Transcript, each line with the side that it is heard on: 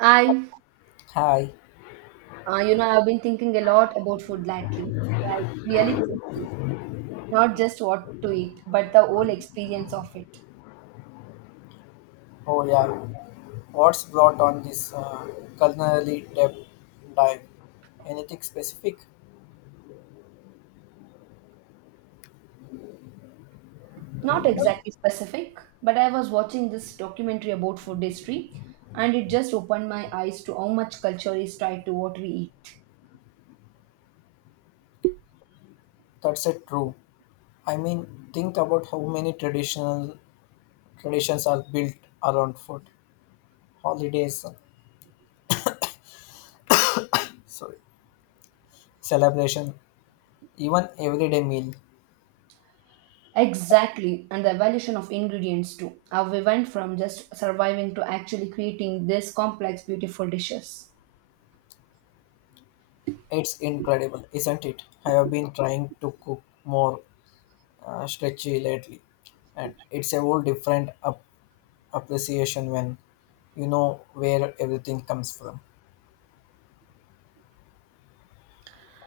right: I,
left: Hi.
right: I've been thinking a lot about food lately, like really thinking, not just what to eat, but the whole experience of it.
left: Oh yeah. What's brought on this culinary depth dive? Anything specific?
right: Not exactly specific, but I was watching this documentary about food history, and it just opened my eyes to how much culture is tied to what we eat.
left: That's it. True. I mean, think about how many traditional traditions are built around food, holidays, celebration, even everyday meal.
right: Exactly, and the evolution of ingredients too. How we went from just surviving to actually creating these complex, beautiful dishes.
left: It's incredible, isn't it? I have been trying to cook more stretchy lately, and it's a whole different appreciation when you know where everything comes from.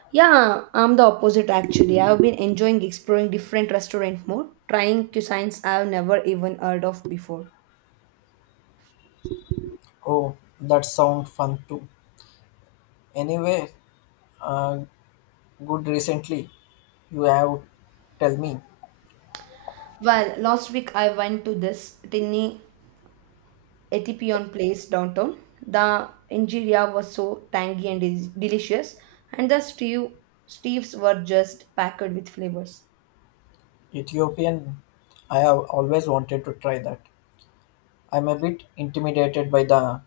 right: Yeah, I'm the opposite actually. I've been enjoying exploring different restaurant more, trying cuisines I've never even heard of before.
left: Oh, that sounds fun too. Anyway, uh, good recently, you have tell me
right: Well, last week I went to this tiny Ethiopian place downtown. The injera was so tangy and delicious, and the stews were just packed with flavors.
left: Ethiopian. I have always wanted to try that. I'm a bit intimidated by the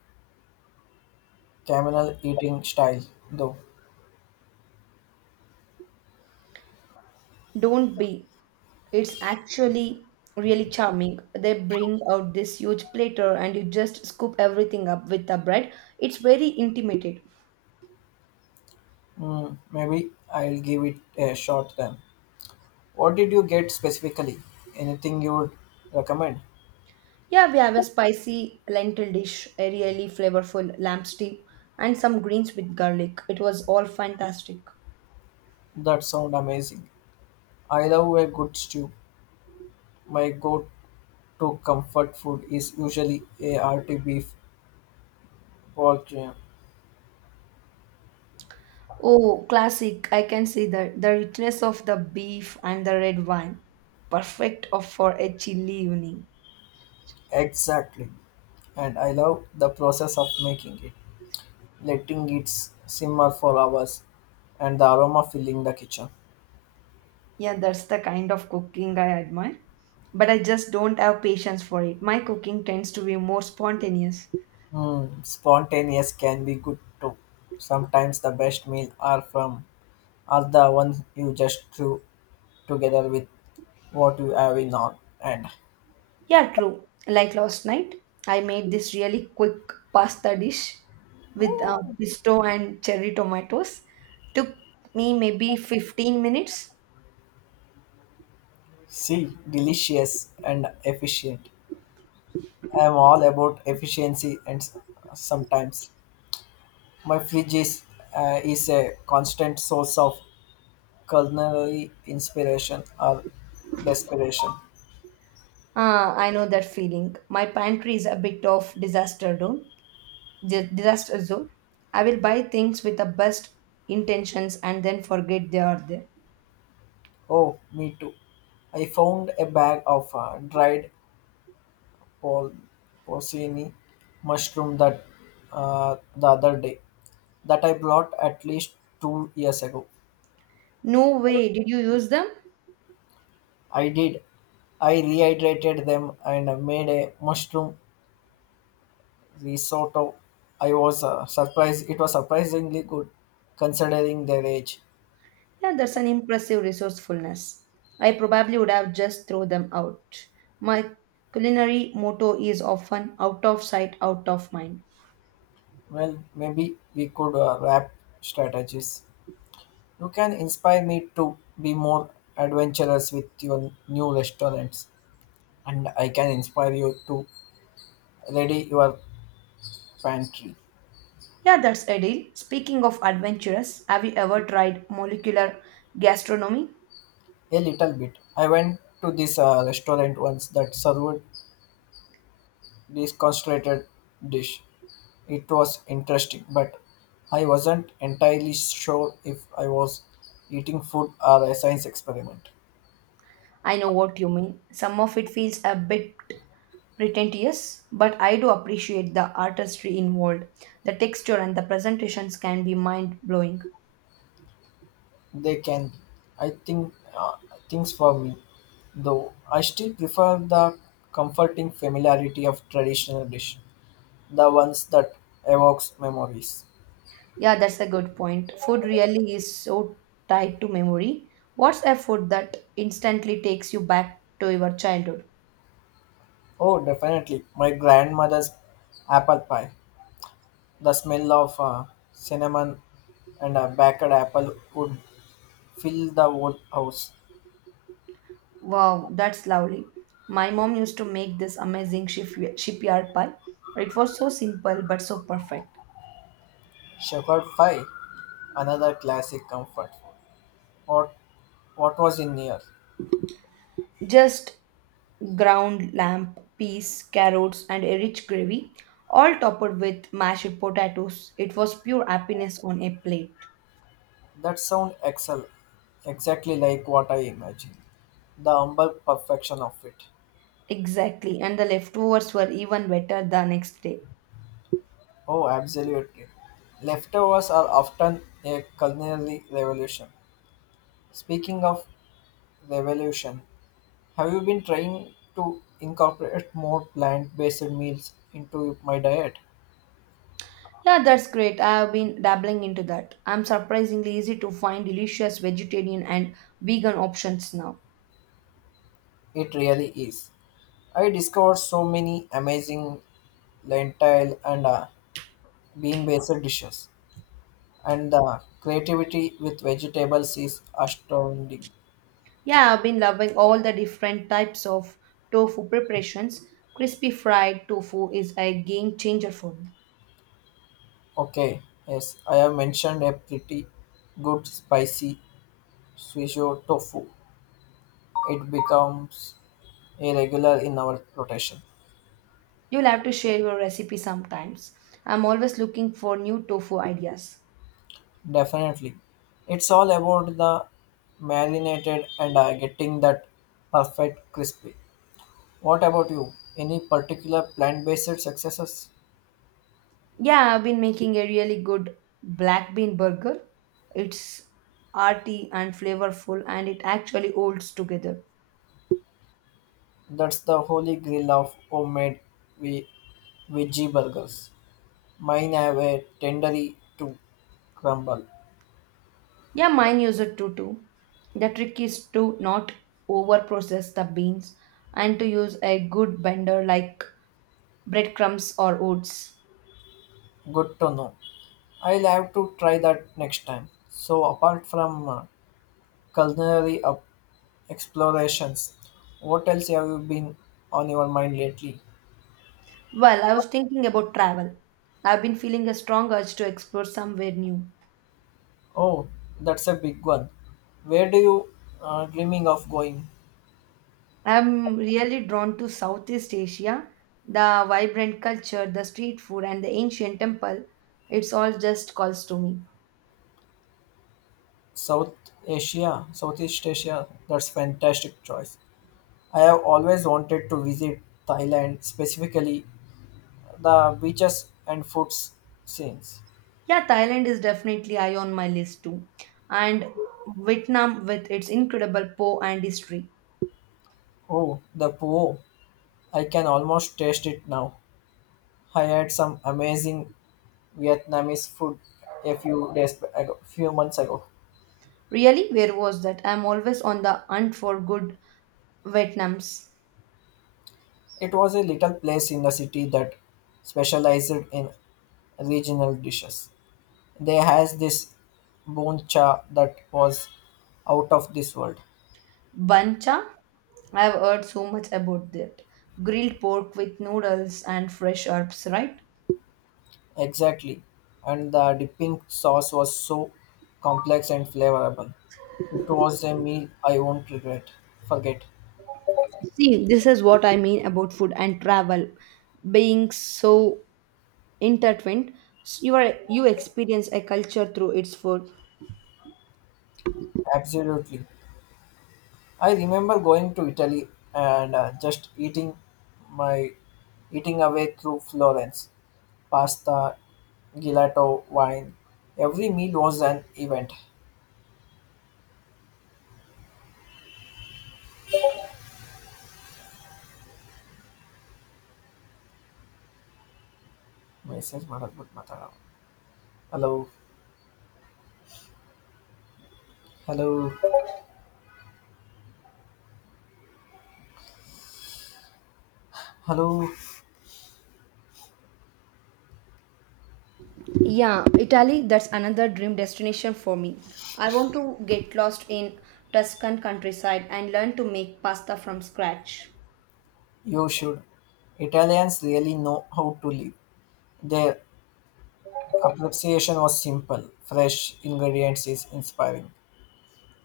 left: camel eating style, though.
right: Don't be. It's actually really charming. They bring out this huge platter and you just scoop everything up with the bread. It's very intimate.
left: Hmm, maybe I'll give it a shot then. What did you get specifically? Anything you would recommend?
right: Yeah, we have a spicy lentil dish, a really flavorful lamb stew, and some greens with garlic. It was all fantastic.
left: That sound amazing. I love a good stew. My go-to comfort food is usually a hearty beef pork jam.
right: Oh, classic. I can see the richness of the beef and the red wine. Perfect for a chilly evening.
left: Exactly. And I love the process of making it, letting it simmer for hours and the aroma filling the kitchen.
right: Yeah, that's the kind of cooking I admire. But I just don't have patience for it. My cooking tends to be more spontaneous.
left: Mm, spontaneous can be good too. Sometimes the best meal are from are the ones you just threw together with what you have in on and
right: Yeah, true. Like last night, I made this really quick pasta dish with pesto and cherry tomatoes. Took me maybe 15 minutes.
left: see delicious and efficient. I am all about efficiency and sometimes my fridge is a constant source of culinary inspiration or desperation.
right: Ah, I know that feeling. My pantry is a bit of disaster zone. Disaster zone. I will buy things with the best intentions and then forget they are there.
left: Oh, me too. I found a bag of dried por- porcini mushroom that the other day that I bought at least 2 years ago.
right: No way, did you use them?
left: I did. I rehydrated them and made a mushroom risotto. I was surprised. It was surprisingly good considering their age.
right: Yeah, that's an impressive resourcefulness. I probably would have just thrown them out. My culinary motto is often out of sight, out of mind.
left: Well, maybe we could wrap strategies. You can inspire me to be more adventurous with your new restaurants, and I can inspire you to ready your pantry
right: Yeah, that's a deal. Speaking of adventurous, have you ever tried molecular gastronomy?
left: a little bit. I went to this restaurant once that served this concentrated dish. It was interesting, but I wasn't entirely sure if I was eating food or a science experiment.
right: I know what you mean. Some of it feels a bit pretentious, but I do appreciate the artistry involved. The texture and the presentations can be mind blowing.
left: They can, I think, things for me. Though I still prefer the comforting familiarity of traditional dish, the ones that evokes memories.
right: Yeah, that's a good point. Food really is so tied to memory. What's a food that instantly takes you back to your childhood?
left: Oh, definitely, my grandmother's apple pie. The smell of cinnamon and a baked apple would fill the whole house.
right: Wow, that's lovely. My mom used to make this amazing shipyard pie. It was so simple but so perfect.
left: Shepherd pie, another classic comfort. Food. What, what was in here?
right: Just ground lamb, peas, carrots, and a rich gravy, all topped with mashed potatoes. It was pure happiness on a plate.
left: That sound excellent, exactly like what I imagined. The humble perfection of it.
right: Exactly, and the leftovers were even better the next day.
left: Oh, absolutely. Leftovers are often a culinary revolution. Speaking of revolution, have you been trying to incorporate more plant based meals into my diet?
right: Yeah, that's great. I have been dabbling into that. I'm surprisingly easy to find delicious vegetarian and vegan options now.
left: It really is. I discovered so many amazing lentil and bean based dishes, and the creativity with vegetables is astounding.
right: Yeah, I've been loving all the different types of tofu preparations. Crispy fried tofu is a game changer for me.
left: Okay, yes, I have mentioned a pretty good spicy swisho tofu. It becomes a regular in our rotation.
right: You'll have to share your recipe sometimes. I'm always looking for new tofu ideas.
left: Definitely. It's all about the marinated and getting that perfect crispy. What about you? Any particular plant-based successes?
right: Yeah, I've been making a really good black bean burger. It's hearty and flavorful and it actually holds together.
left: That's the holy grail of homemade ve- veggie burgers. Mine have a tendery to crumble.
right: Yeah, mine use it too. The trick is to not over process the beans and to use a good blender like breadcrumbs or oats.
left: Good to know. I'll have to try that next time. So, apart from culinary up explorations, what else have you been on your mind lately?
right: Well, I was thinking about travel. I've been feeling a strong urge to explore somewhere new.
left: Oh, that's a big one. Where do you dreaming of going?
right: I'm really drawn to Southeast Asia, the vibrant culture, the street food, and the ancient temple. It's all just calls to me.
left: South Asia, Southeast Asia. That's fantastic choice. I have always wanted to visit Thailand, specifically the beaches and food scenes.
right: Yeah, Thailand is definitely high on my list too. And Vietnam with its incredible po and history.
left: Oh, the po! I can almost taste it now. I had some amazing Vietnamese food a few days ago, few months ago.
right: Really, where was that? I'm always on the hunt for good Vietnams.
left: It was a little place in the city that specialized in regional dishes. They has this chả that was out of this world.
right: Bancha, I've heard so much about that. Grilled pork with noodles and fresh herbs, right?
left: Exactly. And the dipping sauce was so complex and flavorable. It was a meal I won't regret. Forget.
right: See, this is what I mean about food and travel being so intertwined. You are you experience a culture through its food.
left: Absolutely. I remember going to Italy and just eating my eating away through Florence, pasta, gelato, wine. Every meal was an event. Message ಮಾಡಕ್ಬಿಟ್ ಮಾತಾಡೋ. Hello, hello, hello.
right: Yeah, Italy, that's another dream destination for me. I want to get lost in Tuscan countryside and learn to make pasta from scratch.
left: You should. Italians really know how to live. Their appreciation was simple. Fresh ingredients is inspiring,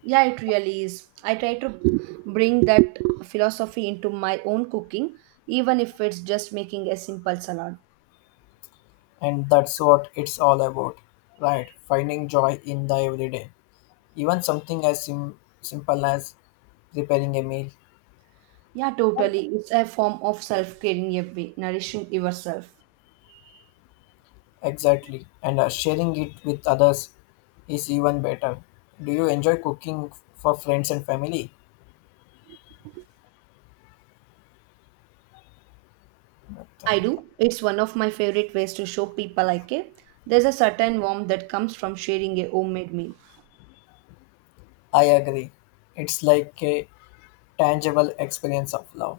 right: Yeah, it really is. I try to bring that philosophy into my own cooking, even if it's just making a simple salad.
left: and that's what it's all about, right? Finding joy in the everyday. Even something as simple as preparing a meal,
right: Yeah, totally. It's a form of self care in a way, nourishing yourself.
left: exactly, and sharing it with others is even better. Do you enjoy cooking for friends and family?
right: I
left: So,
right: do. It's one of my favorite ways to show people I care. There's a certain warmth that comes from sharing a homemade meal.
left: I agree. It's like a tangible experience of love.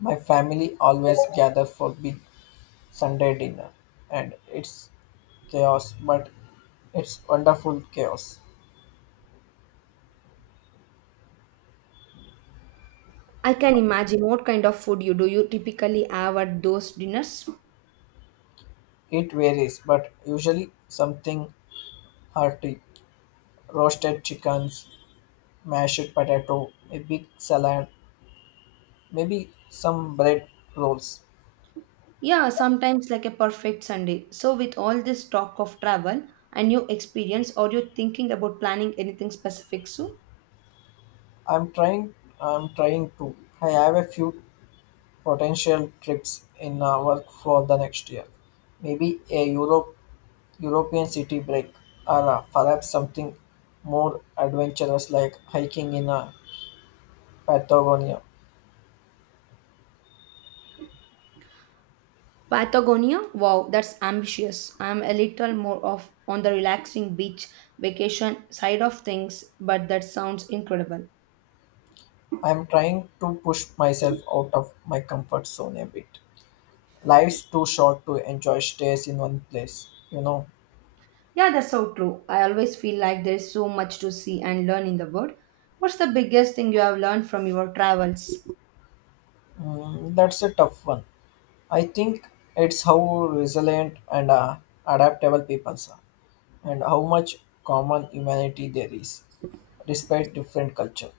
left: My family always gather for big Sunday dinner, and it's chaos, but it's wonderful chaos.
right: I can imagine what kind of food you do. You typically have at those dinners.
left: It varies, but usually something hearty. Roasted chickens, mashed potato, a big salad, maybe some bread rolls.
right: Yeah, sometimes like a perfect Sunday. So, with all this talk of travel and new experience, are you thinking about planning anything specific soon?
left: I'm trying I'm trying to. I have a few potential trips in our work for the next year. Maybe a European city break or perhaps something more adventurous like hiking in Patagonia.
right: Patagonia? Wow, that's ambitious. I'm a little more of on the relaxing beach vacation side of things, but that sounds incredible.
left: I'm trying to push myself out of my comfort zone a bit. Life's too short to enjoy stays in one place, you know.
right: Yeah, that's so true. I always feel like there's so much to see and learn in the world. What's the biggest thing you have learned from your travels?
left: Mm, that's a tough one. I think it's how resilient and adaptable people are, and how much common humanity there is, despite different culture.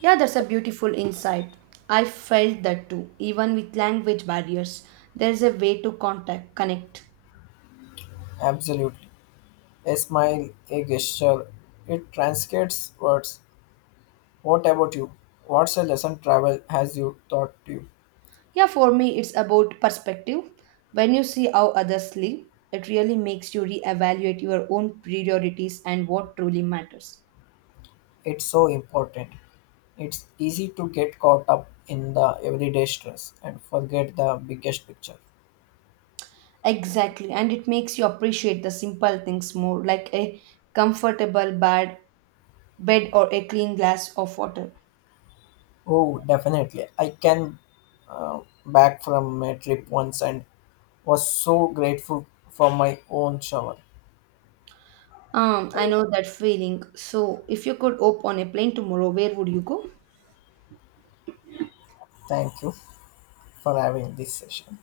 right: Yeah, that's a beautiful insight. I felt that too, even with language barriers. There's a way to contact, connect.
left: Absolutely. A smile, a gesture, it transcends words. What about you? What's a lesson travel has you taught you?
right: Yeah, for me, it's about perspective. When you see how others live, it really makes you reevaluate your own priorities and what truly matters.
left: It's so important. It's easy to get caught up in the everyday stress and forget the biggest picture.
right: Exactly, and it makes you appreciate the simple things more, like a comfortable bed or a clean glass of water.
left: Oh, definitely. I can back from a trip once and was so grateful for my own shower.
right: I know that feeling. So, if you could hop on a plane tomorrow, where would you go?
left: Thank you for having this session.